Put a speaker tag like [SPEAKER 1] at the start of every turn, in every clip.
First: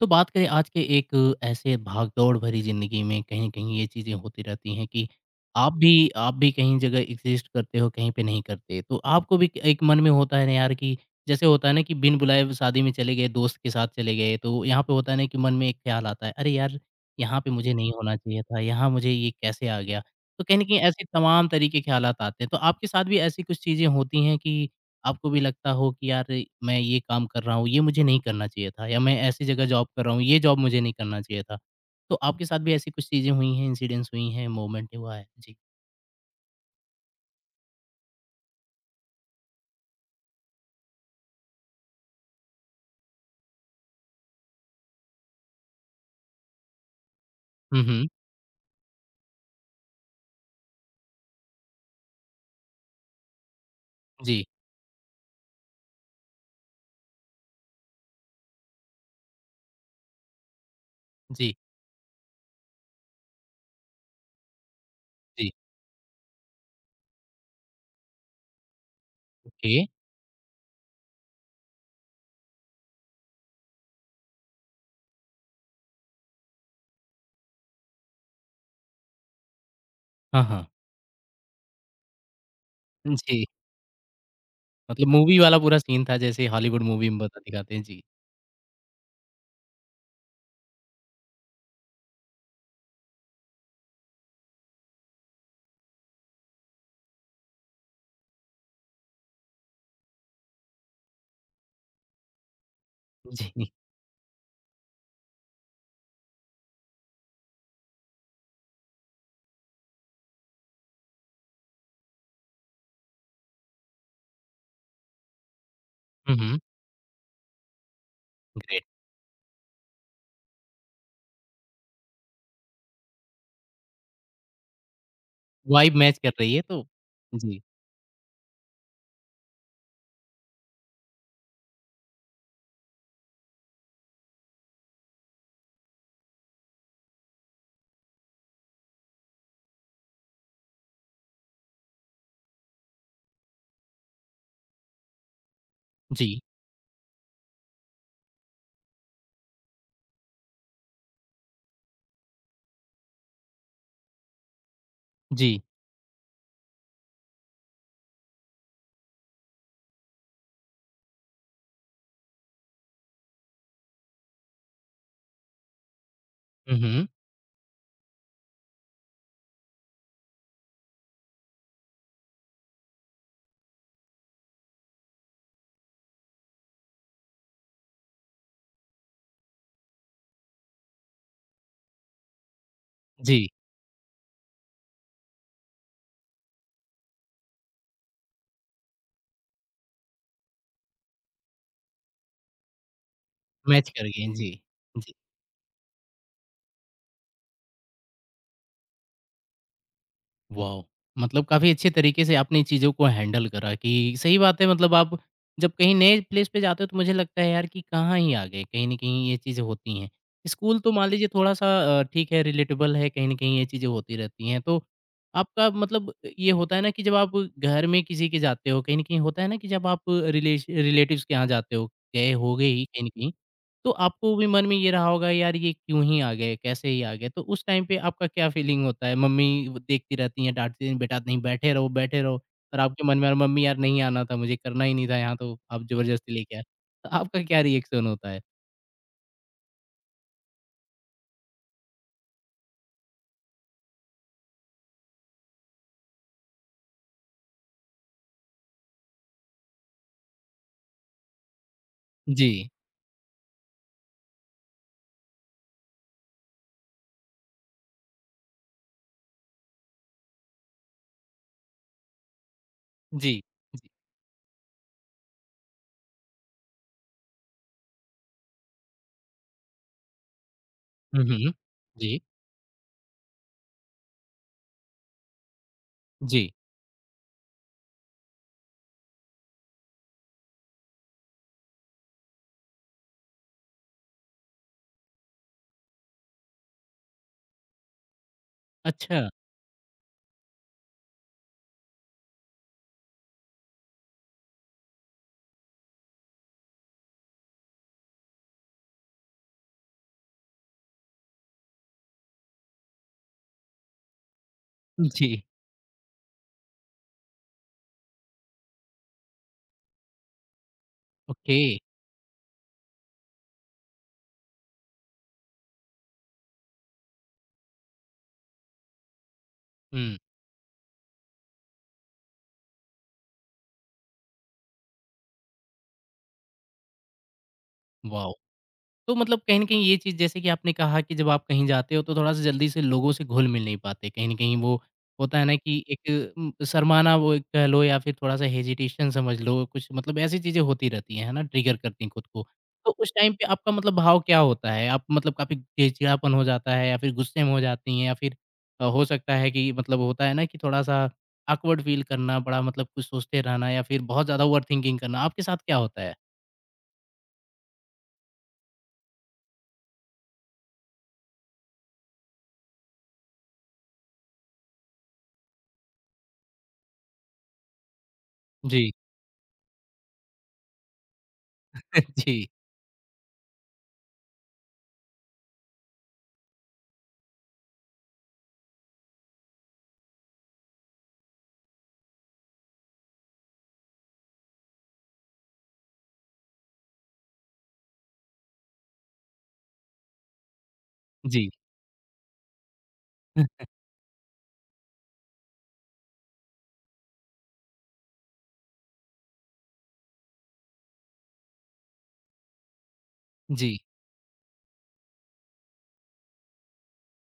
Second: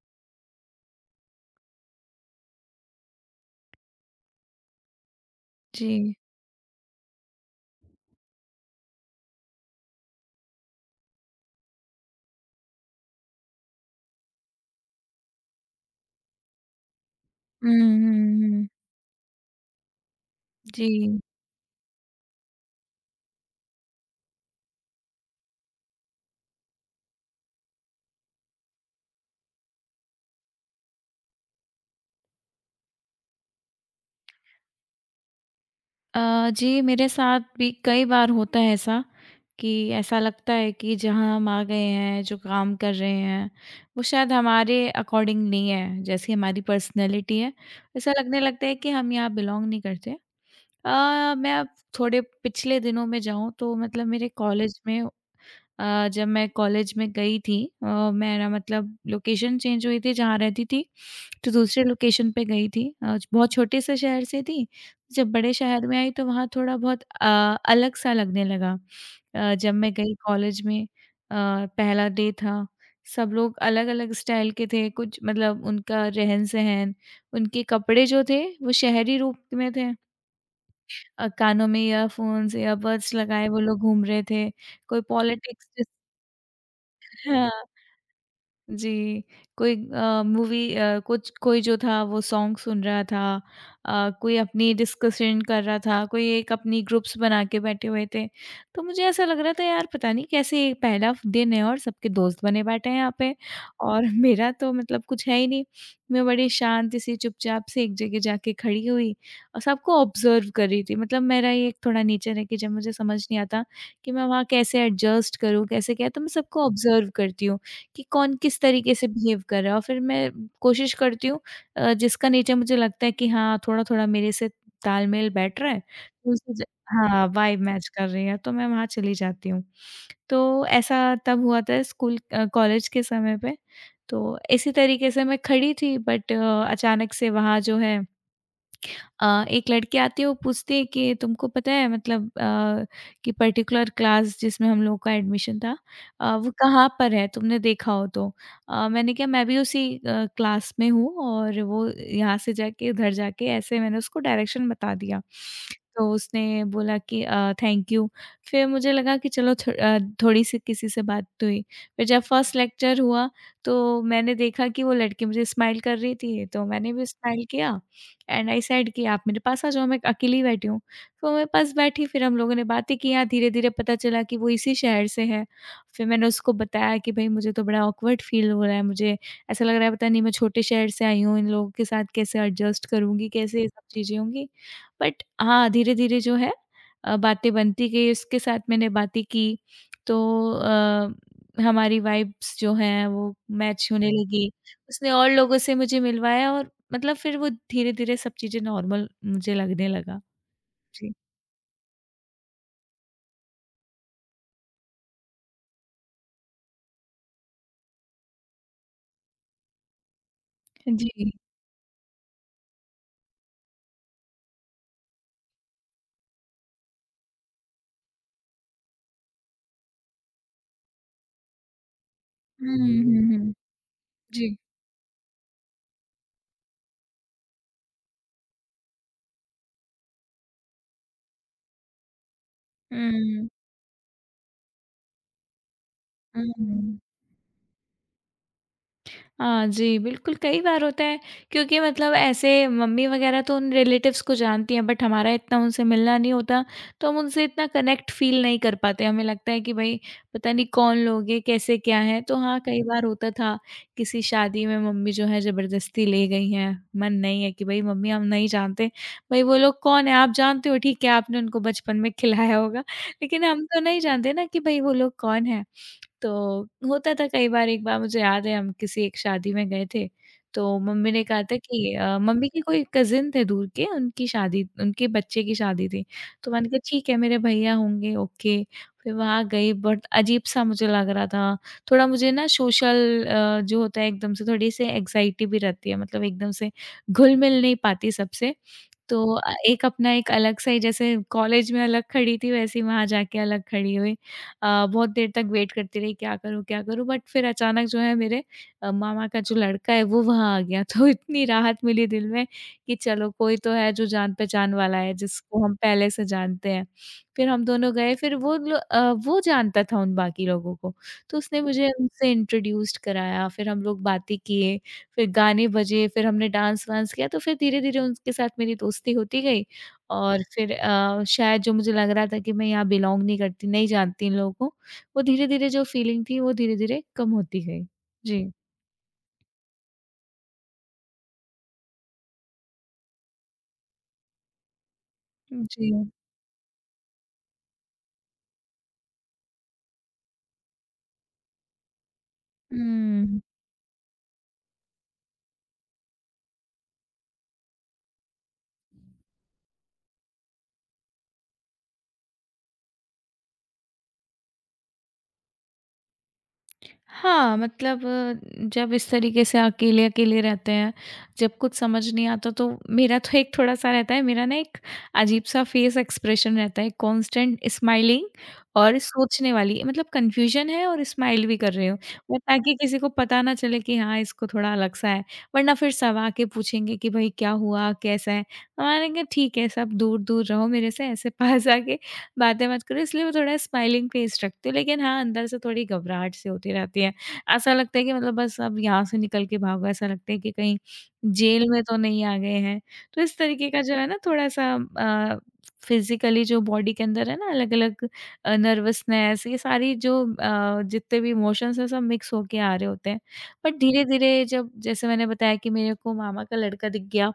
[SPEAKER 1] तो बात करें आज के एक ऐसे भागदौड़ भरी जिंदगी में कहीं कहीं ये चीजें होती रहती हैं कि आप भी
[SPEAKER 2] जी।
[SPEAKER 1] आप भी कहीं जगह एग्जिस्ट करते हो कहीं पे नहीं करते, तो आपको भी एक मन में होता है ना यार कि जैसे होता है ना कि बिन बुलाए शादी में चले गए, दोस्त के साथ चले गए, तो यहाँ पे होता है ना कि मन में एक ख्याल आता है, अरे यार यहाँ पे मुझे
[SPEAKER 2] हुँ,
[SPEAKER 1] नहीं होना
[SPEAKER 2] हुँ,
[SPEAKER 1] चाहिए था,
[SPEAKER 2] हुँ।
[SPEAKER 1] यहाँ मुझे ये कैसे आ गया। तो कहीं ना कहीं
[SPEAKER 2] जी।
[SPEAKER 1] ऐसे तमाम तरीके ख्याल आते हैं। तो आपके साथ भी ऐसी कुछ चीजें होती हैं कि आपको भी लगता हो कि यार मैं ये काम कर रहा हूँ, ये मुझे नहीं करना चाहिए था, या मैं ऐसी जगह जॉब कर रहा हूँ, ये जॉब मुझे नहीं करना चाहिए था। तो आपके साथ भी ऐसी कुछ चीज़ें हुई हैं, इंसिडेंट्स हुई हैं, मोमेंट हुआ है? जी।
[SPEAKER 2] अ, जी, मेरे साथ भी कई बार होता है ऐसा कि ऐसा लगता है कि जहाँ हम आ गए हैं, जो काम कर रहे हैं, वो शायद हमारे अकॉर्डिंग नहीं है, जैसी हमारी पर्सनैलिटी है।
[SPEAKER 1] हुँ, हुँ।
[SPEAKER 2] ऐसा लगने लगता है कि हम यहाँ बिलॉन्ग नहीं करते। मैं अब थोड़े पिछले दिनों में जाऊँ तो मतलब मेरे
[SPEAKER 1] जी,
[SPEAKER 2] कॉलेज में। जब मैं कॉलेज में गई थी, अ, मैं ना मतलब लोकेशन चेंज हुई थी जहाँ रहती थी, तो
[SPEAKER 1] जी,
[SPEAKER 2] दूसरे लोकेशन पे गई थी। बहुत छोटे से शहर से थी, जब
[SPEAKER 1] जी।
[SPEAKER 2] बड़े शहर में आई तो वहाँ थोड़ा बहुत अलग-सा लगने लगा। जब
[SPEAKER 1] ओके।
[SPEAKER 2] मैं गई कॉलेज में, पहला डे था, सब लोग अलग-अलग स्टाइल के थे, कुछ मतलब उनका रहन-सहन, उनके कपड़े जो थे वो शहरी रूप में थे।
[SPEAKER 1] हाँ, हाँ।
[SPEAKER 2] कानों में ईयरफ़ोन्स, ईयरबड्स
[SPEAKER 1] जी,
[SPEAKER 2] लगाए वो लोग घूम रहे थे, कोई
[SPEAKER 1] मतलब मूवी वाला
[SPEAKER 2] पॉलिटिक्स,
[SPEAKER 1] पूरा सीन था जैसे हॉलीवुड मूवी में बता
[SPEAKER 2] हाँ।
[SPEAKER 1] दिखाते हैं। जी,
[SPEAKER 2] जी, कोई मूवी कुछ कोई जो था वो सॉन्ग सुन रहा था, कोई अपनी डिस्कशन कर रहा था, कोई एक अपनी ग्रुप्स बना के बैठे हुए थे। तो मुझे ऐसा लग रहा था यार पता नहीं कैसे ये पहला दिन है और सबके दोस्त बने बैठे हैं यहाँ पे
[SPEAKER 1] जी।
[SPEAKER 2] और मेरा तो मतलब कुछ है ही नहीं। मैं बड़ी शांति सी चुपचाप से एक जगह जाके खड़ी हुई और सबको ऑब्ज़र्व कर रही थी। मतलब मेरा ये एक थोड़ा नेचर है कि जब मुझे समझ नहीं आता कि मैं वहाँ कैसे एडजस्ट करूँ, कैसे क्या तो मैं
[SPEAKER 1] हुँ, हुँ।
[SPEAKER 2] सबको ऑब्ज़र्व करती हूँ। कि कौन किस
[SPEAKER 1] ग्रेट।
[SPEAKER 2] तरीके से बिहेव कर रहा है और फिर मैं कोशिश करती हूँ, जिसका नेचर मुझे लगता है कि हाँ, थोड़ा-थोड़ा मेरे से तालमेल बैठ रहा है,
[SPEAKER 1] वाइब मैच कर
[SPEAKER 2] तो
[SPEAKER 1] रही
[SPEAKER 2] उससे
[SPEAKER 1] है
[SPEAKER 2] ज
[SPEAKER 1] तो।
[SPEAKER 2] हाँ,
[SPEAKER 1] जी,
[SPEAKER 2] वाइब मैच कर रही है, तो मैं वहाँ चली जाती हूँ। तो ऐसा तब हुआ था स्कूल, कॉलेज के समय पे, तो इसी तरीके से मैं खड़ी थी बट अचानक से वहाँ जो है, एक लड़के आते हैं वो पूछते हैं कि तुमको पता है मतलब कि पर्टिकुलर क्लास जिसमें हम लोगों का एडमिशन था
[SPEAKER 1] जी,
[SPEAKER 2] वो कहाँ पर है तुमने देखा हो तो। मैंने कहा मैं भी उसी क्लास में हूँ और वो यहाँ से जाके उधर जाके ऐसे मैंने उसको डायरेक्शन बता दिया।
[SPEAKER 1] जी।
[SPEAKER 2] तो उसने बोला कि थैंक यू। फिर मुझे लगा कि चलो थोड़ी सी किसी से बात तो हुई। फिर जब फर्स्ट लेक्चर हुआ तो मैंने देखा कि वो लड़की मुझे स्माइल कर रही थी तो
[SPEAKER 1] हुँ,
[SPEAKER 2] मैंने
[SPEAKER 1] हुँ।
[SPEAKER 2] भी स्माइल किया एंड आई सेड कि आप मेरे पास आ जाओ मैं अकेली बैठी हूँ। तो वो मेरे पास बैठी फिर हम लोगों ने बातें किया, धीरे-धीरे पता चला कि वो इसी शहर से है। फिर मैंने उसको बताया कि भई मुझे तो बड़ा ऑकवर्ड फ़ील हो रहा है, मुझे ऐसा लग रहा है पता नहीं मैं छोटे शहर से आई हूँ, इन लोगों के साथ कैसे एडजस्ट करूँगी,
[SPEAKER 1] जी,
[SPEAKER 2] कैसे ये सब चीज़ें होंगी। बट हाँ, धीरे-धीरे जो है बातें बनती गई उसके साथ मैंने बातें की तो अ, हमारी वाइब्स जो हैं वो
[SPEAKER 1] मैच
[SPEAKER 2] मैच
[SPEAKER 1] कर
[SPEAKER 2] होने
[SPEAKER 1] गई।
[SPEAKER 2] लगी।
[SPEAKER 1] जी,
[SPEAKER 2] उसने
[SPEAKER 1] जी।
[SPEAKER 2] और लोगों से मुझे मिलवाया और मतलब फिर वो धीरे-धीरे सब चीज़ें नॉर्मल मुझे लगने लगा।
[SPEAKER 1] वाओ!
[SPEAKER 2] जी।
[SPEAKER 1] मतलब काफ़ी अच्छे तरीके से आपने चीज़ों को हैंडल करा। कि सही बात है, मतलब आप जब कहीं नए प्लेस पे जाते हो तो मुझे लगता है यार कि कहाँ ही आ गए, कहीं न कहीं ये चीज़ें होती हैं। स्कूल तो मान लीजिए
[SPEAKER 2] जी।
[SPEAKER 1] थोड़ा-सा ठीक है, रिलेटेबल है, कहीं न कहीं ये चीज़ें होती रहती हैं। तो आपका मतलब ये होता है ना कि जब आप घर में किसी के जाते हो, कहीं न कहीं होता है ना कि जब आप रिलेश रिलेटिव्स के यहाँ जाते हो, गए होगे
[SPEAKER 2] हुँ,
[SPEAKER 1] ही कहीं न कहीं,
[SPEAKER 2] हुँ, हुँ।
[SPEAKER 1] तो आपको भी
[SPEAKER 2] जी।
[SPEAKER 1] मन में ये रहा होगा, यार ये क्यों ही आ गए, कैसे ही आ गए? तो उस टाइम पे आपका क्या फीलिंग होता है? मम्मी वो देखती रहती हैं, डाँटती हैं, "बेटा नहीं बैठे रहो, बैठे रहो", और आपके मन में, "यार
[SPEAKER 2] हुँ,
[SPEAKER 1] मम्मी यार नहीं आना था मुझे, करना ही नहीं था, यहाँ तो आप ज़बरदस्ती लेके आए।"
[SPEAKER 2] हुँ।
[SPEAKER 1] तो आपका क्या रिएक्शन होता है?
[SPEAKER 2] हाँ जी, बिल्कुल, कई बार होता है क्योंकि मतलब ऐसे मम्मी वगैरह तो उन रिलेटिव्स को जानती हैं बट हमारा इतना उनसे मिलना नहीं होता, तो हम उनसे इतना कनेक्ट फ़ील नहीं कर पाते। हमें लगता है कि भई पता नहीं कौन लोग हैं, कैसे क्या है? तो हाँ,
[SPEAKER 1] जी,
[SPEAKER 2] कई बार होता था, किसी शादी में मम्मी जो है ज़बरदस्ती ले गई हैं, मन नहीं है कि भई मम्मी हम नहीं जानते, भई वो लोग कौन है? आप जानते हो ठीक है, आपने उनको बचपन में खिलाया होगा,
[SPEAKER 1] जी,
[SPEAKER 2] लेकिन हम तो
[SPEAKER 1] जी।
[SPEAKER 2] नहीं जानते ना कि भई वो लोग कौन है? तो होता था कई बार। एक बार मुझे याद है हम किसी एक शादी में गए थे, तो मम्मी
[SPEAKER 1] हुँ,
[SPEAKER 2] ने कहा
[SPEAKER 1] हुँ।
[SPEAKER 2] था कि
[SPEAKER 1] जी,
[SPEAKER 2] मम्मी के कोई कज़िन थे दूर के, उनकी शादी, उनके बच्चे की शादी थी।
[SPEAKER 1] जी।
[SPEAKER 2] तो मैंने कहा ठीक है मेरे भैया होंगे ओके, फिर वहाँ गई बट अजीब-सा मुझे लग रहा था। थोड़ा मुझे ना सोशल जो होता है एकदम से थोड़ी सी एंग्ज़ायटी भी रहती है मतलब एकदम से घुल-मिल नहीं पाती सबसे। तो
[SPEAKER 1] अच्छा।
[SPEAKER 2] एक अपना एक अलग-सा ही जैसे कॉलेज में अलग खड़ी थी वैसे ही वहाँ जाके अलग खड़ी हुई। बहुत देर तक वेट करती रही, क्या करूँ, क्या करूँ? बट फिर अचानक जो है मेरे मामा का जो लड़का है वो वहाँ आ गया तो इतनी राहत मिली दिल में कि चलो कोई तो है जो जान-पहचान वाला है
[SPEAKER 1] जी,
[SPEAKER 2] जिसको हम पहले से जानते हैं। फिर हम दोनों गए, फिर वो जानता था उन बाकी लोगों को, तो
[SPEAKER 1] ओके।
[SPEAKER 2] उसने मुझे उनसे इंट्रोड्यूस्ड कराया, फिर हम लोग बातें किए, फिर गाने बजे, फिर हमने डांस-वांस किया तो फिर धीरे-धीरे उनके साथ मेरी दोस्ती होती गई।
[SPEAKER 1] हुँ,
[SPEAKER 2] और फिर शायद जो मुझे लग रहा था कि मैं यहाँ बिलॉन्ग नहीं करती, नहीं जानती इन लोगों को, वो धीरे-धीरे जो फीलिंग थी वो धीरे-धीरे कम होती गई।
[SPEAKER 1] वाओ!
[SPEAKER 2] जी।
[SPEAKER 1] तो मतलब कहीं न कहीं ये चीज़, जैसे कि आपने कहा कि जब आप कहीं जाते हो तो थोड़ा-सा जल्दी से लोगों से घुल-मिल नहीं पाते। कहीं न कहीं वो होता है ना कि
[SPEAKER 2] जी।
[SPEAKER 1] एक शर्माना, वो एक कह लो या फिर थोड़ा-सा हेजिटेशन समझ लो, कुछ मतलब ऐसी चीज़ें होती रहती हैं, है ना? ट्रिगर करती हैं खुद को। तो उस टाइम
[SPEAKER 2] हुँ।
[SPEAKER 1] पे आपका मतलब भाव क्या होता है? आप मतलब काफ़ी चिड़चिड़ापन हो जाता है या फिर गुस्से में हो जाती हैं या फिर हो सकता है कि मतलब होता है ना कि थोड़ा-सा ऑकवर्ड फ़ील करना, बड़ा मतलब कुछ सोचते रहना या फिर बहुत ज़्यादा ओवरथिंकिंग करना, आपके साथ क्या होता है?
[SPEAKER 2] हाँ, मतलब जब इस तरीके से अकेले-अकेले रहते हैं, जब कुछ समझ नहीं आता तो मेरा तो एक थोड़ा-सा रहता है, मेरा ना एक अजीब-सा फेस एक्सप्रेशन रहता है, कांस्टेंट स्माइलिंग
[SPEAKER 1] जी।
[SPEAKER 2] और सोचने वाली, मतलब कन्फ्यूजन है और स्माइल भी कर रही हूँ। वो
[SPEAKER 1] जी।
[SPEAKER 2] ताकि किसी को पता ना चले कि हाँ, इसको थोड़ा अलग-सा है, वरना फिर सब आके पूछेंगे कि, "भई क्या हुआ? कैसा है?" तो हम कहेंगे, "ठीक है, सब दूर-दूर रहो मेरे से, ऐसे पास आके बातें मत करो" इसलिए मैं थोड़ा स्माइलिंग फेस रखती हूँ। लेकिन हाँ, अंदर से थोड़ी घबराहट सी होती रहती है। ऐसा लगता है कि मतलब बस अब यहाँ से निकल के भागो, ऐसा लगता है कि कहीं
[SPEAKER 1] जी।
[SPEAKER 2] जेल में तो नहीं आ गए हैं। तो इस तरीके का जो है ना थोड़ा-सा फिज़िकली जो बॉडी के अंदर है ना अलग-अलग नर्वसनेस, ये सारी जो जितने भी इमोशंस हैं सब मिक्स होके आ रहे होते हैं। बट
[SPEAKER 1] जी।
[SPEAKER 2] धीरे-धीरे जब जैसे मैंने बताया कि मेरे को मामा का लड़का दिख गया,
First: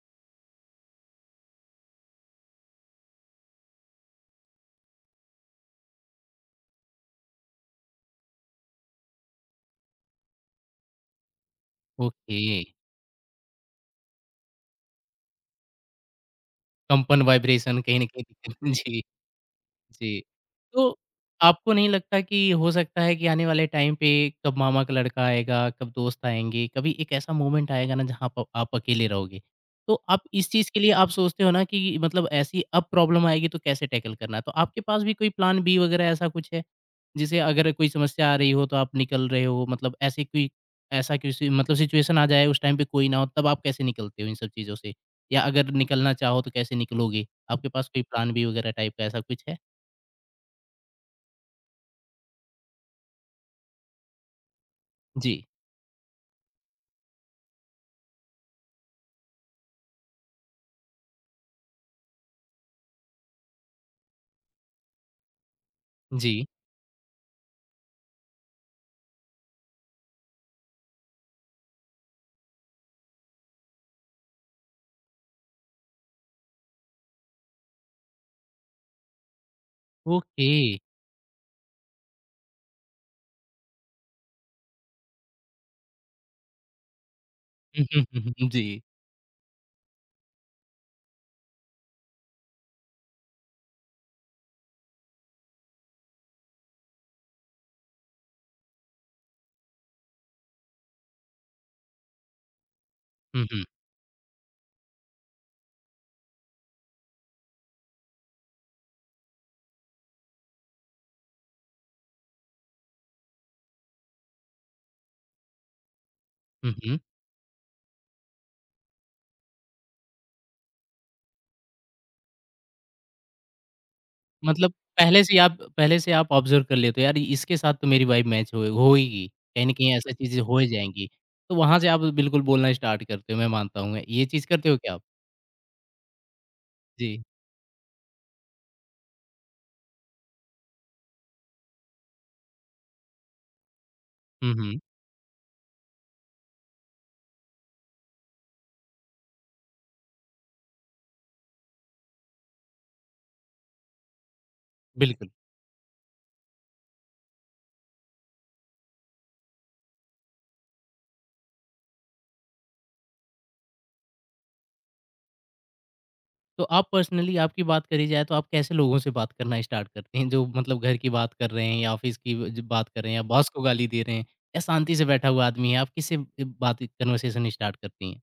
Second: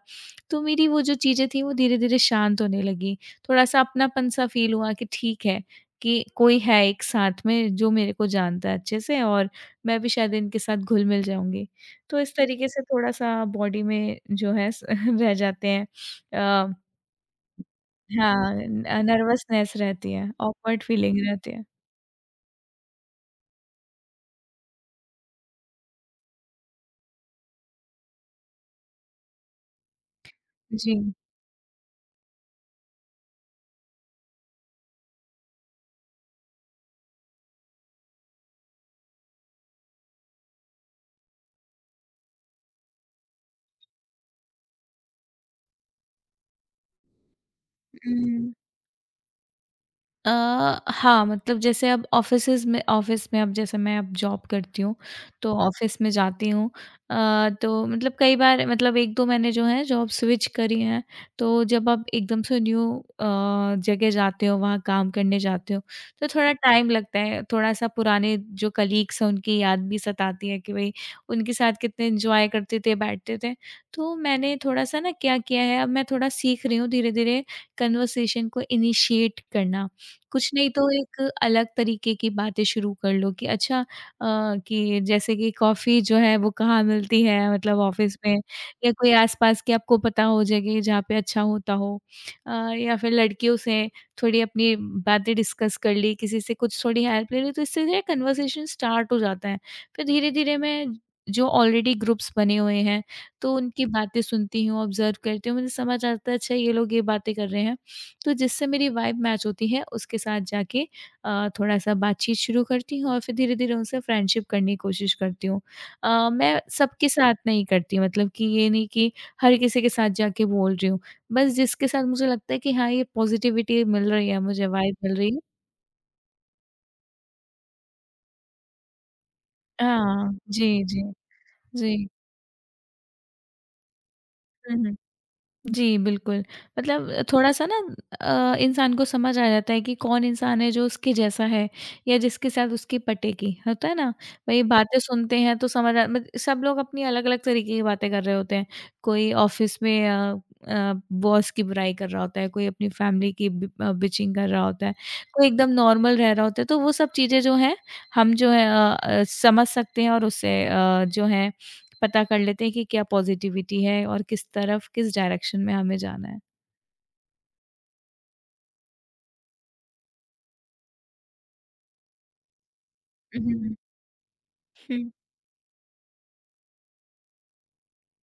[SPEAKER 2] तो मेरी वो जो चीज़ें थी वो धीरे-धीरे शांत होने लगी। थोड़ा-सा अपनापन-सा फ़ील हुआ कि ठीक है, कि कोई है एक साथ में जो मेरे को जानता है अच्छे से और मैं भी शायद इनके साथ घुल-मिल जाऊँगी। तो इस
[SPEAKER 1] ओके,
[SPEAKER 2] तरीके से थोड़ा-सा बॉडी में जो है स रह जाते हैं। अ,
[SPEAKER 1] कंपन वाइब्रेशन कहीं न कहीं दिखे।
[SPEAKER 2] हाँ,
[SPEAKER 1] जी,
[SPEAKER 2] नर्वसनेस रहती
[SPEAKER 1] जी।
[SPEAKER 2] है, ऑकवर्ड
[SPEAKER 1] तो
[SPEAKER 2] फ़ीलिंग रहती है।
[SPEAKER 1] आपको नहीं लगता कि हो सकता है कि आने वाले टाइम पे कब मामा का लड़का आएगा, कब दोस्त आएँगे, कभी एक ऐसा मोमेंट आएगा ना जहाँ प आप अकेले रहोगे। तो आप इस चीज़ के लिए
[SPEAKER 2] जी।
[SPEAKER 1] आप सोचते हो ना कि मतलब ऐसी अब प्रॉब्लम आएगी तो कैसे टैकल करना है? तो आपके पास भी कोई प्लान बी वगैरह ऐसा कुछ है? जैसे अगर कोई समस्या आ रही हो तो आप निकल रहे हो, मतलब ऐसे कोई ऐसा किसी मतलब सिचुएशन आ जाए उस टाइम पे कोई ना हो, तब आप कैसे निकलते हो इन सब चीज़ों से? या अगर निकलना चाहो तो कैसे निकलोगे? आपके पास कोई प्लान बी
[SPEAKER 2] हुँ।
[SPEAKER 1] वगैरह टाइप का ऐसा कुछ है?
[SPEAKER 2] अ, हाँ, मतलब जैसे अब ऑफ़िसेज़ में, ऑफ़िस में अब जैसे मैं अब जॉब करती हूँ,
[SPEAKER 1] जी,
[SPEAKER 2] तो ऑफ़िस में जाती हूँ। तो मतलब कई बार मतलब 1-2 मैंने जो है जॉब स्विच करी हैं, तो जब आप एकदम से न्यू अ, जगह जाते हो, वहाँ काम करने जाते हो, तो
[SPEAKER 1] जी।
[SPEAKER 2] थोड़ा टाइम लगता है। थोड़ा-सा पुराने जो कलीग्स हैं, उनकी याद भी सताती है कि भई, उनके साथ कितने एन्जॉय करते थे, बैठते थे। तो मैंने थोड़ा-सा ना क्या किया है, अब मैं थोड़ा सीख रही हूँ धीरे-धीरे कन्वर्सेशन को इनिशिएट करना। कुछ
[SPEAKER 1] ओके।
[SPEAKER 2] नहीं तो एक अलग तरीके की बातें शुरू कर लो कि अच्छा कि जैसे कि कॉफ़ी जो है वो कहाँ मिलती है मतलब
[SPEAKER 1] हुँ, हुँ,
[SPEAKER 2] ऑफ़िस
[SPEAKER 1] हुँ,
[SPEAKER 2] में,
[SPEAKER 1] हुँ। जी।
[SPEAKER 2] या कोई आस-पास की आपको पता हो जगह जहाँ पे अच्छा होता हो। अ, या फिर लड़कियों से थोड़ी अपनी बातें डिस्कस कर ली, किसी से कुछ थोड़ी हेल्प ले ली तो इससे जो है कन्वर्सेशन स्टार्ट हो जाता है। फिर धीरे-धीरे मैं जो ऑलरेडी ग्रुप्स बने हुए हैं
[SPEAKER 1] हुँ,
[SPEAKER 2] तो
[SPEAKER 1] हुँ।
[SPEAKER 2] उनकी बातें सुनती हूँ, ऑब्ज़र्व करती हूँ, मुझे समझ आता है अच्छा ये लोग ये बातें कर रहे हैं। तो जिससे मेरी वाइब मैच होती है उसके साथ जाके थोड़ा-सा बातचीत शुरू करती हूँ और फिर धीरे-धीरे उनसे फ्रेंडशिप करने की कोशिश करती हूँ। मैं
[SPEAKER 1] हुँ, हुँ।
[SPEAKER 2] सबके साथ नहीं करती, मतलब कि ये नहीं कि हर किसी के साथ जाके बोल रही हूँ। बस जिसके साथ मुझे लगता है कि हाँ, ये पॉज़िटिविटी मिल रही है, मुझे
[SPEAKER 1] मतलब
[SPEAKER 2] वाइब मिल
[SPEAKER 1] पहले
[SPEAKER 2] रही
[SPEAKER 1] से ही
[SPEAKER 2] है,
[SPEAKER 1] आप पहले से आप ऑब्ज़र्व कर लेते हो, यार इसके साथ तो मेरी वाइब मैच होए होएगी। कहीं न कहीं ऐसा
[SPEAKER 2] हाँ।
[SPEAKER 1] चीज़ें हो ही
[SPEAKER 2] जी, जी।
[SPEAKER 1] जाएँगी। तो वहाँ से आप
[SPEAKER 2] जी।
[SPEAKER 1] बिल्कुल बोलना स्टार्ट करते हो, मैं मानता हूँ मैं। ये चीज़ करते हो
[SPEAKER 2] हुँ,
[SPEAKER 1] क्या
[SPEAKER 2] हुँ।
[SPEAKER 1] आप?
[SPEAKER 2] जी, बिल्कुल। मतलब
[SPEAKER 1] जी।
[SPEAKER 2] थोड़ा-सा ना इंसान को समझ आ जाता है कि कौन इंसान है जो उसके जैसा है या जिसके साथ उसकी पटेगी, होता है ना?
[SPEAKER 1] हुँ,
[SPEAKER 2] वही
[SPEAKER 1] हुँ।
[SPEAKER 2] बातें सुनते हैं तो समझ आ मत सब लोग अपनी अलग-अलग तरीके की बातें कर रहे होते हैं। कोई ऑफ़िस में बॉस की बुराई कर रहा होता है, कोई अपनी फ़ैमिली की बिचिंग कर रहा होता है,
[SPEAKER 1] बिल्कुल।
[SPEAKER 2] कोई एकदम नॉर्मल रह रहा होता है। तो वो सब चीज़ें जो हैं, हम जो है समझ सकते हैं और उससे जो है पता कर लेते हैं कि क्या पॉजिटिविटी है और किस तरफ, किस डायरेक्शन में हमें जाना है।
[SPEAKER 1] तो आप पर्सनली, आपकी बात करी जाए तो आप कैसे लोगों से बात करना स्टार्ट करते हैं? जो मतलब घर की बात कर रहे हैं या ऑफिस की जो बात कर रहे हैं या
[SPEAKER 2] हुँ,
[SPEAKER 1] बॉस को
[SPEAKER 2] हुँ,
[SPEAKER 1] गाली दे रहे हैं या शांति से
[SPEAKER 2] हुँ।
[SPEAKER 1] बैठा हुआ आदमी है, आप किससे बात कन्वर्सेशन स्टार्ट करती हैं?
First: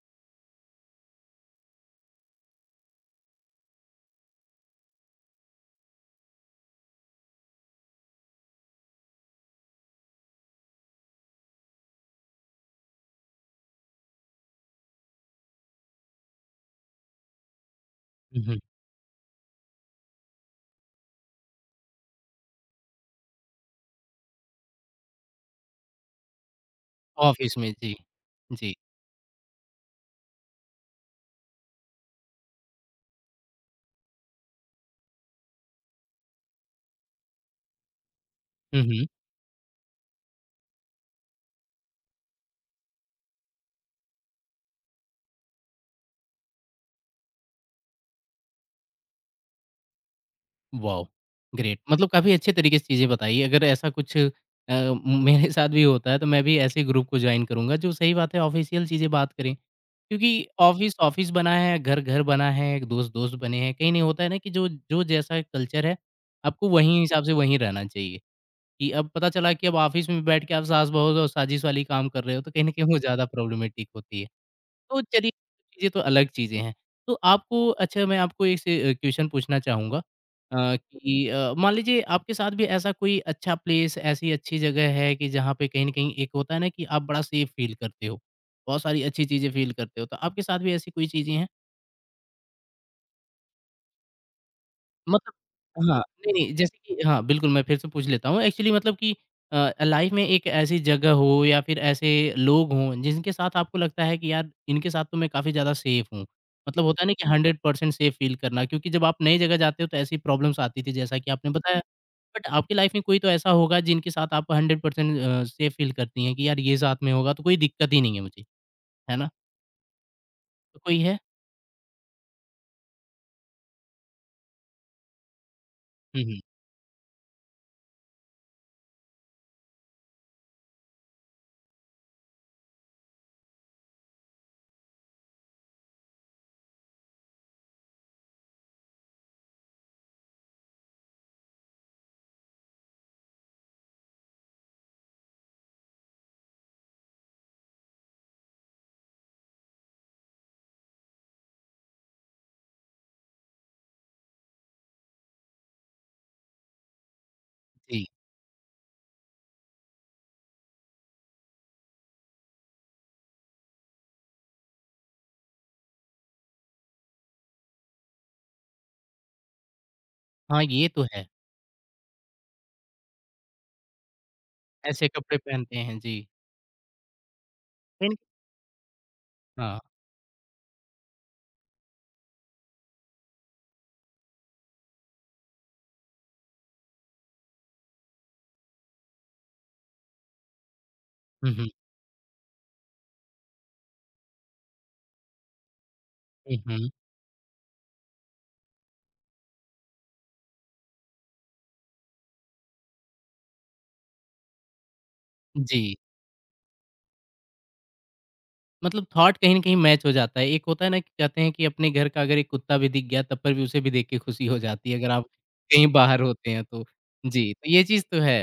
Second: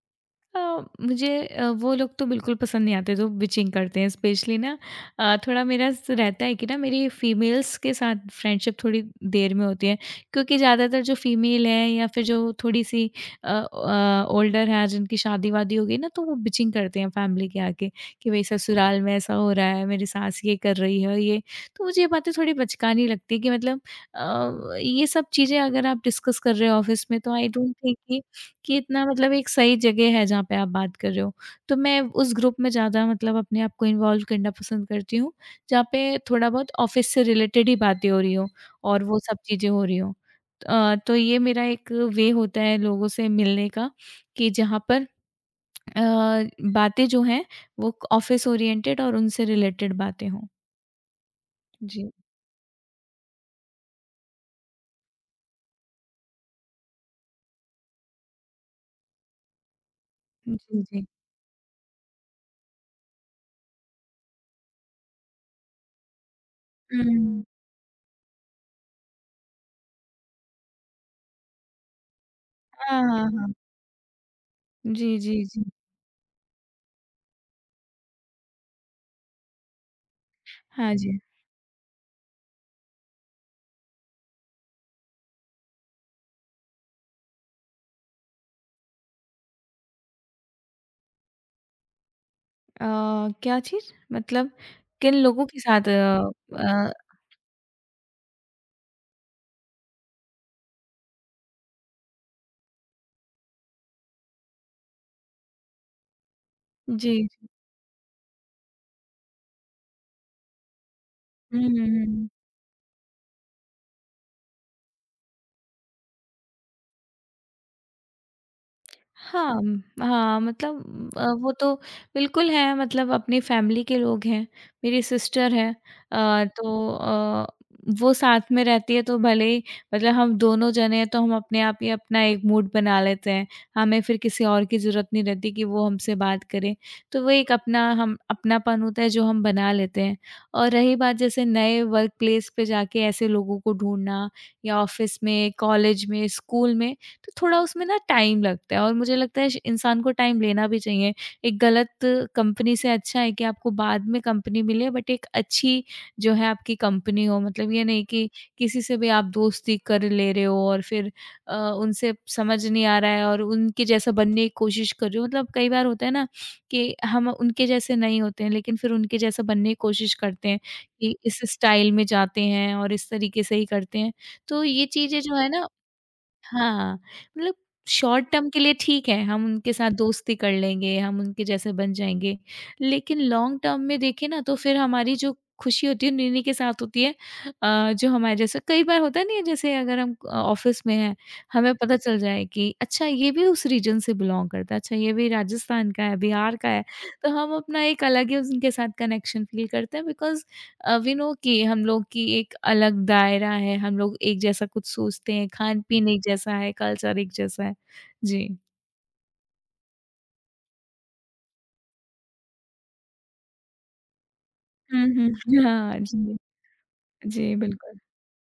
[SPEAKER 2] अ, मुझे वो लोग तो बिल्कुल पसंद नहीं आते जो बिचिंग करते हैं स्पेशली ना। थोड़ा मेरा रहता है कि ना मेरी फीमेल्स के साथ फ्रेंडशिप थोड़ी देर में होती है क्योंकि ज़्यादातर जो फीमेल है या फिर जो थोड़ी सी ओल्डर है जिनकी शादी वादी हो गई ना तो वो बिचिंग करते हैं फैमिली के आके कि भाई
[SPEAKER 1] हम्म।
[SPEAKER 2] ससुराल में ऐसा हो रहा है, मेरी सास ये कर रही है ये। तो मुझे ये बातें थोड़ी बचकानी लगती है कि मतलब ये सब चीज़ें अगर आप डिस्कस कर रहे हो ऑफिस में तो आई
[SPEAKER 1] ऑफिस में।
[SPEAKER 2] डोंट
[SPEAKER 1] जी।
[SPEAKER 2] थिंक
[SPEAKER 1] जी।
[SPEAKER 2] कि इतना मतलब एक सही जगह है जहाँ पे आप बात कर रहे हो। तो मैं उस ग्रुप में ज़्यादा मतलब अपने आप को इन्वॉल्व करना पसंद करती हूँ, जहाँ पे थोड़ा बहुत ऑफ़िस से रिलेटेड ही बातें हो रही हों
[SPEAKER 1] हम्म।
[SPEAKER 2] और वो सब चीज़ें हो रही हों। तो ये मेरा एक वे होता है लोगों से मिलने का कि जहाँ पर अ, बातें जो हैं वो ऑफ़िस ओरिएंटेड और उनसे रिलेटेड बातें हों।
[SPEAKER 1] वॉव! ग्रेट, मतलब
[SPEAKER 2] जी।
[SPEAKER 1] काफ़ी अच्छे तरीके से चीज़ें बताई। अगर ऐसा कुछ अ, मेरे साथ भी होता है तो मैं भी ऐसे ग्रुप को जॉइन करूँगा। जो सही बात है, ऑफ़िशियल चीज़ें बात करें। क्योंकि
[SPEAKER 2] जी,
[SPEAKER 1] ऑफ़िस
[SPEAKER 2] जी।
[SPEAKER 1] ऑफ़िस बना है, घर घर बना है, दोस्त दोस्त बने हैं। कहीं नहीं होता है ना कि जो जो जैसा कल्चर है, आपको वहीं हिसाब से
[SPEAKER 2] हुँ।
[SPEAKER 1] वहीं रहना चाहिए। कि अब पता चला कि अब ऑफ़िस में बैठ के आप सास-बहू और साजिश वाली काम कर रहे हो, तो कहीं न कहीं वो
[SPEAKER 2] हाँ, हाँ,
[SPEAKER 1] ज़्यादा
[SPEAKER 2] हाँ।
[SPEAKER 1] प्रॉब्लमैटिक होती है। तो
[SPEAKER 2] जी,
[SPEAKER 1] चलिए,
[SPEAKER 2] जी, जी।
[SPEAKER 1] चीज़ें तो अलग चीज़ें हैं। तो आपको अच्छा, मैं आपको एक से क्वेश्चन पूछना चाहूँगा।
[SPEAKER 2] हाँ
[SPEAKER 1] कि
[SPEAKER 2] जी।
[SPEAKER 1] मान लीजिए आपके साथ भी ऐसा कोई अच्छा प्लेस, ऐसी अच्छी जगह है कि जहाँ पे कहीं न कहीं एक होता है ना कि आप बड़ा सेफ फ़ील करते हो, बहुत सारी अच्छी चीज़ें फ़ील करते हो, तो आपके साथ भी ऐसी कोई चीज़ें हैं?
[SPEAKER 2] अ, क्या चीज़? मतलब किन
[SPEAKER 1] मतलब
[SPEAKER 2] लोगों के साथ
[SPEAKER 1] हाँ, नहीं-नहीं, जैसे कि, हाँ, बिल्कुल मैं फिर से पूछ लेता हूँ। एक्चुअली मतलब कि लाइफ़ में एक ऐसी जगह हो या फिर ऐसे लोग हों जिनके साथ आपको लगता है कि यार इनके साथ तो मैं काफ़ी ज़्यादा सेफ हूँ। मतलब होता है ना कि
[SPEAKER 2] जी।
[SPEAKER 1] 100% सेफ फ़ील करना, क्योंकि जब आप नई जगह जाते हो तो ऐसी प्रॉब्लम्स आती थी जैसा कि आपने
[SPEAKER 2] हुँ,
[SPEAKER 1] बताया।
[SPEAKER 2] हुँ, हुँ।
[SPEAKER 1] बट आपकी लाइफ़ में कोई तो ऐसा होगा जिनके साथ आप 100% सेफ फ़ील करती हैं कि यार ये साथ में होगा तो कोई दिक्कत ही नहीं है मुझे, है ना?
[SPEAKER 2] हाँ, म हाँ,
[SPEAKER 1] तो कोई
[SPEAKER 2] मतलब
[SPEAKER 1] है?
[SPEAKER 2] वो तो बिल्कुल है, मतलब अपनी फैमिली के लोग हैं, मेरी सिस्टर है।
[SPEAKER 1] हुँ, हुँ।
[SPEAKER 2] अ, तो अ, वो साथ में रहती है तो भले ही मतलब हम दोनों जने हैं तो हम अपने आप ही अपना एक मूड बना लेते हैं, हमें फिर किसी और की ज़रूरत नहीं रहती कि वो हमसे बात करे। तो वो एक अपना हम अपनापन होता है जो हम बना लेते हैं। और रही बात जैसे नए वर्क प्लेस पे जाके ऐसे लोगों को ढूँढना या ऑफ़िस में, कॉलेज में, स्कूल में, तो थोड़ा उसमें ना टाइम लगता है और मुझे लगता है इंसान को टाइम लेना भी चाहिए। एक गलत कंपनी से अच्छा है कि आपको बाद में कंपनी मिले बट एक अच्छी जो है आपकी कंपनी हो। मतलब ये
[SPEAKER 1] जी।
[SPEAKER 2] नहीं कि किसी से भी आप दोस्ती कर ले रहे हो और फिर उनसे समझ नहीं आ रहा है और उनके जैसा बनने की कोशिश कर रहे हो। मतलब कई बार होता है ना कि हम उनके जैसे नहीं होते हैं लेकिन फिर उनके जैसा बनने की कोशिश करते हैं
[SPEAKER 1] हाँ, ये तो
[SPEAKER 2] कि
[SPEAKER 1] है।
[SPEAKER 2] इस स्टाइल में जाते हैं और इस तरीके से ही करते हैं। तो ये
[SPEAKER 1] ऐसे
[SPEAKER 2] चीजें जो
[SPEAKER 1] कपड़े
[SPEAKER 2] है ना,
[SPEAKER 1] पहनते हैं। जी।
[SPEAKER 2] हाँ, मतलब
[SPEAKER 1] पहन-
[SPEAKER 2] शॉर्ट टर्म के लिए ठीक है, हम उनके
[SPEAKER 1] हाँ।
[SPEAKER 2] साथ दोस्ती कर लेंगे, हम उनके जैसे बन जाएँगे। लेकिन लॉन्ग टर्म में देखें ना तो फिर हमारी जो खुशी होती है उन इन्हीं के साथ होती है। जो हमारे जैसे कई बार होता नहीं है, जैसे अगर हम ऑफ़िस में हैं,
[SPEAKER 1] हुँ, हुँ।
[SPEAKER 2] हमें पता चल जाए कि अच्छा ये भी उस रीजन से बिलॉन्ग करता है, अच्छा ये भी राजस्थान का है,
[SPEAKER 1] हुँ,
[SPEAKER 2] बिहार का है।
[SPEAKER 1] हुँ।
[SPEAKER 2] तो हम अपना एक अलग ही उनके साथ कनेक्शन फ़ील करते हैं बिकॉज़ वी नो कि हम लोग की एक अलग दायरा है, हम लोग एक जैसा कुछ सोचते हैं,
[SPEAKER 1] जी,
[SPEAKER 2] खान-पीन एक जैसा है, कल्चर एक जैसा है। जी।
[SPEAKER 1] मतलब थॉट कहीं न कहीं मैच हो जाता है। एक होता है ना कि कहते हैं कि अपने घर का अगर एक कुत्ता भी दिख गया, तब पर भी उसे भी देख के खुशी हो जाती है
[SPEAKER 2] हुँ,
[SPEAKER 1] अगर आप
[SPEAKER 2] हुँ।
[SPEAKER 1] कहीं
[SPEAKER 2] हाँ,
[SPEAKER 1] बाहर
[SPEAKER 2] जी।
[SPEAKER 1] होते हैं तो। जी,
[SPEAKER 2] जी,
[SPEAKER 1] तो ये
[SPEAKER 2] बिल्कुल।
[SPEAKER 1] चीज़ तो है।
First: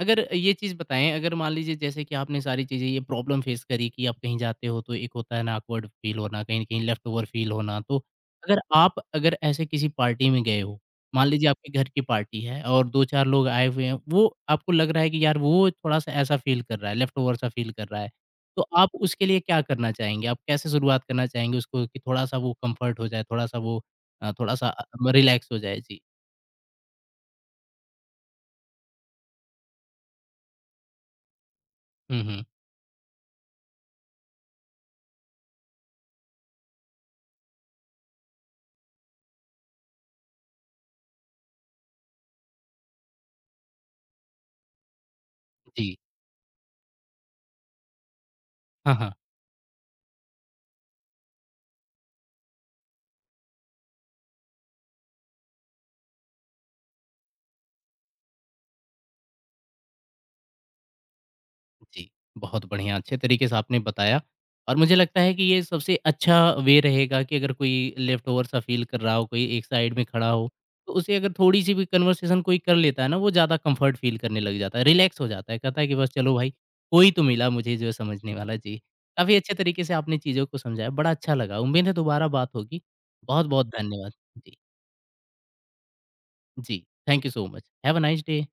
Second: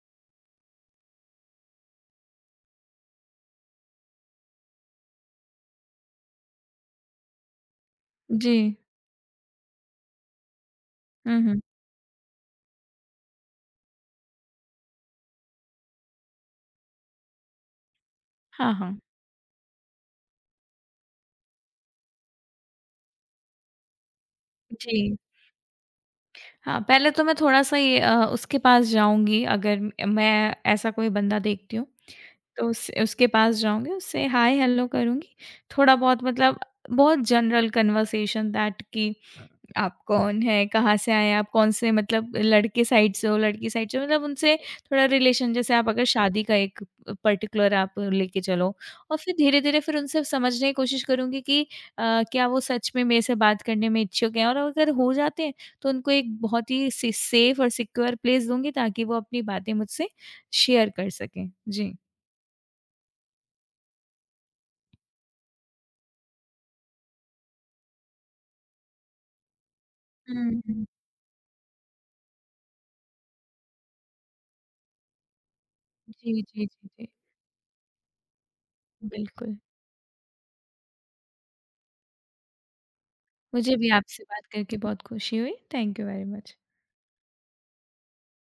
[SPEAKER 1] अगर ये चीज़ बताएँ, अगर मान लीजिए जैसे कि आपने सारी चीज़ें ये प्रॉब्लम फेस करी कि आप कहीं जाते हो तो एक होता है ना ऑकवर्ड फ़ील होना, कहीं न कहीं लेफ्ट ओवर फ़ील होना। तो
[SPEAKER 2] जी।
[SPEAKER 1] अगर आप अगर ऐसे किसी पार्टी में गए हो, मान
[SPEAKER 2] हुँ,
[SPEAKER 1] लीजिए
[SPEAKER 2] हुँ।
[SPEAKER 1] आपके घर की पार्टी है और 2-4 लोग आए हुए हैं, वो आपको लग रहा है कि यार वो थोड़ा-सा ऐसा फ़ील कर रहा है, लेफ्ट ओवर सा फ़ील कर रहा है। तो
[SPEAKER 2] हाँ,
[SPEAKER 1] आप
[SPEAKER 2] हाँ।
[SPEAKER 1] उसके लिए क्या करना चाहेंगे? आप कैसे शुरुआत करना चाहेंगे उसको कि थोड़ा-सा वो कम्फ़र्ट हो जाए, थोड़ा-सा वो थोड़ा-सा
[SPEAKER 2] जी।
[SPEAKER 1] रिलैक्स हो जाए? जी।
[SPEAKER 2] हाँ, पहले तो मैं थोड़ा-सा ये उसके पास जाऊँगी, अगर म मैं ऐसा कोई बंदा देखती हूँ,
[SPEAKER 1] हुँ, हुँ।
[SPEAKER 2] तो उस उसके पास जाऊँगी, उससे हाय, हेलो करूँगी। थोड़ा-बहुत मतलब बहुत जनरल कन्वर्सेशन दैट कि आप कौन हैं? कहाँ से आए हैं? आप कौन से मतलब लड़के साइड से हो, लड़की साइड से हो? मतलब उनसे थोड़ा रिलेशन जैसे आप
[SPEAKER 1] जी।
[SPEAKER 2] अगर शादी का एक पर्टिकुलर आप लेके चलो।
[SPEAKER 1] हाँ, हाँ।
[SPEAKER 2] और फिर धीरे-धीरे फिर उनसे समझने की कोशिश करूँगी कि क्या वो सच में मेरे से बात करने में इच्छुक हैं? और अगर हो जाते हैं, तो उनको एक बहुत ही से सेफ और सिक्योर प्लेस दूँगी ताकि वो अपनी बातें मुझसे शेयर कर सकें। जी।
[SPEAKER 1] जी, बहुत बढ़िया, अच्छे तरीके से आपने बताया। और मुझे लगता है कि ये सबसे अच्छा वे रहेगा कि अगर कोई लेफ्ट ओवर सा फ़ील कर रहा हो, कोई एक साइड में खड़ा हो,
[SPEAKER 2] हुँ।
[SPEAKER 1] तो उसे अगर थोड़ी-सी भी कन्वर्सेशन कोई कर लेता है ना, वो ज़्यादा कम्फ़र्ट फ़ील करने लग जाता है, रिलैक्स हो जाता है, कहता है कि बस चलो
[SPEAKER 2] जी,
[SPEAKER 1] भाई,
[SPEAKER 2] जी, जी, जी।
[SPEAKER 1] कोई तो मिला मुझे जो है समझने वाला। जी, काफ़ी अच्छे
[SPEAKER 2] बिल्कुल।
[SPEAKER 1] तरीके से आपने चीज़ों को समझाया, बड़ा अच्छा लगा, उम्मीद है दोबारा बात होगी। बहुत-बहुत
[SPEAKER 2] मुझे भी
[SPEAKER 1] धन्यवाद।
[SPEAKER 2] आपसे बात
[SPEAKER 1] जी,
[SPEAKER 2] करके बहुत खुशी हुई। Thank you very much.
[SPEAKER 1] जी, thank you so much. Have a nice day.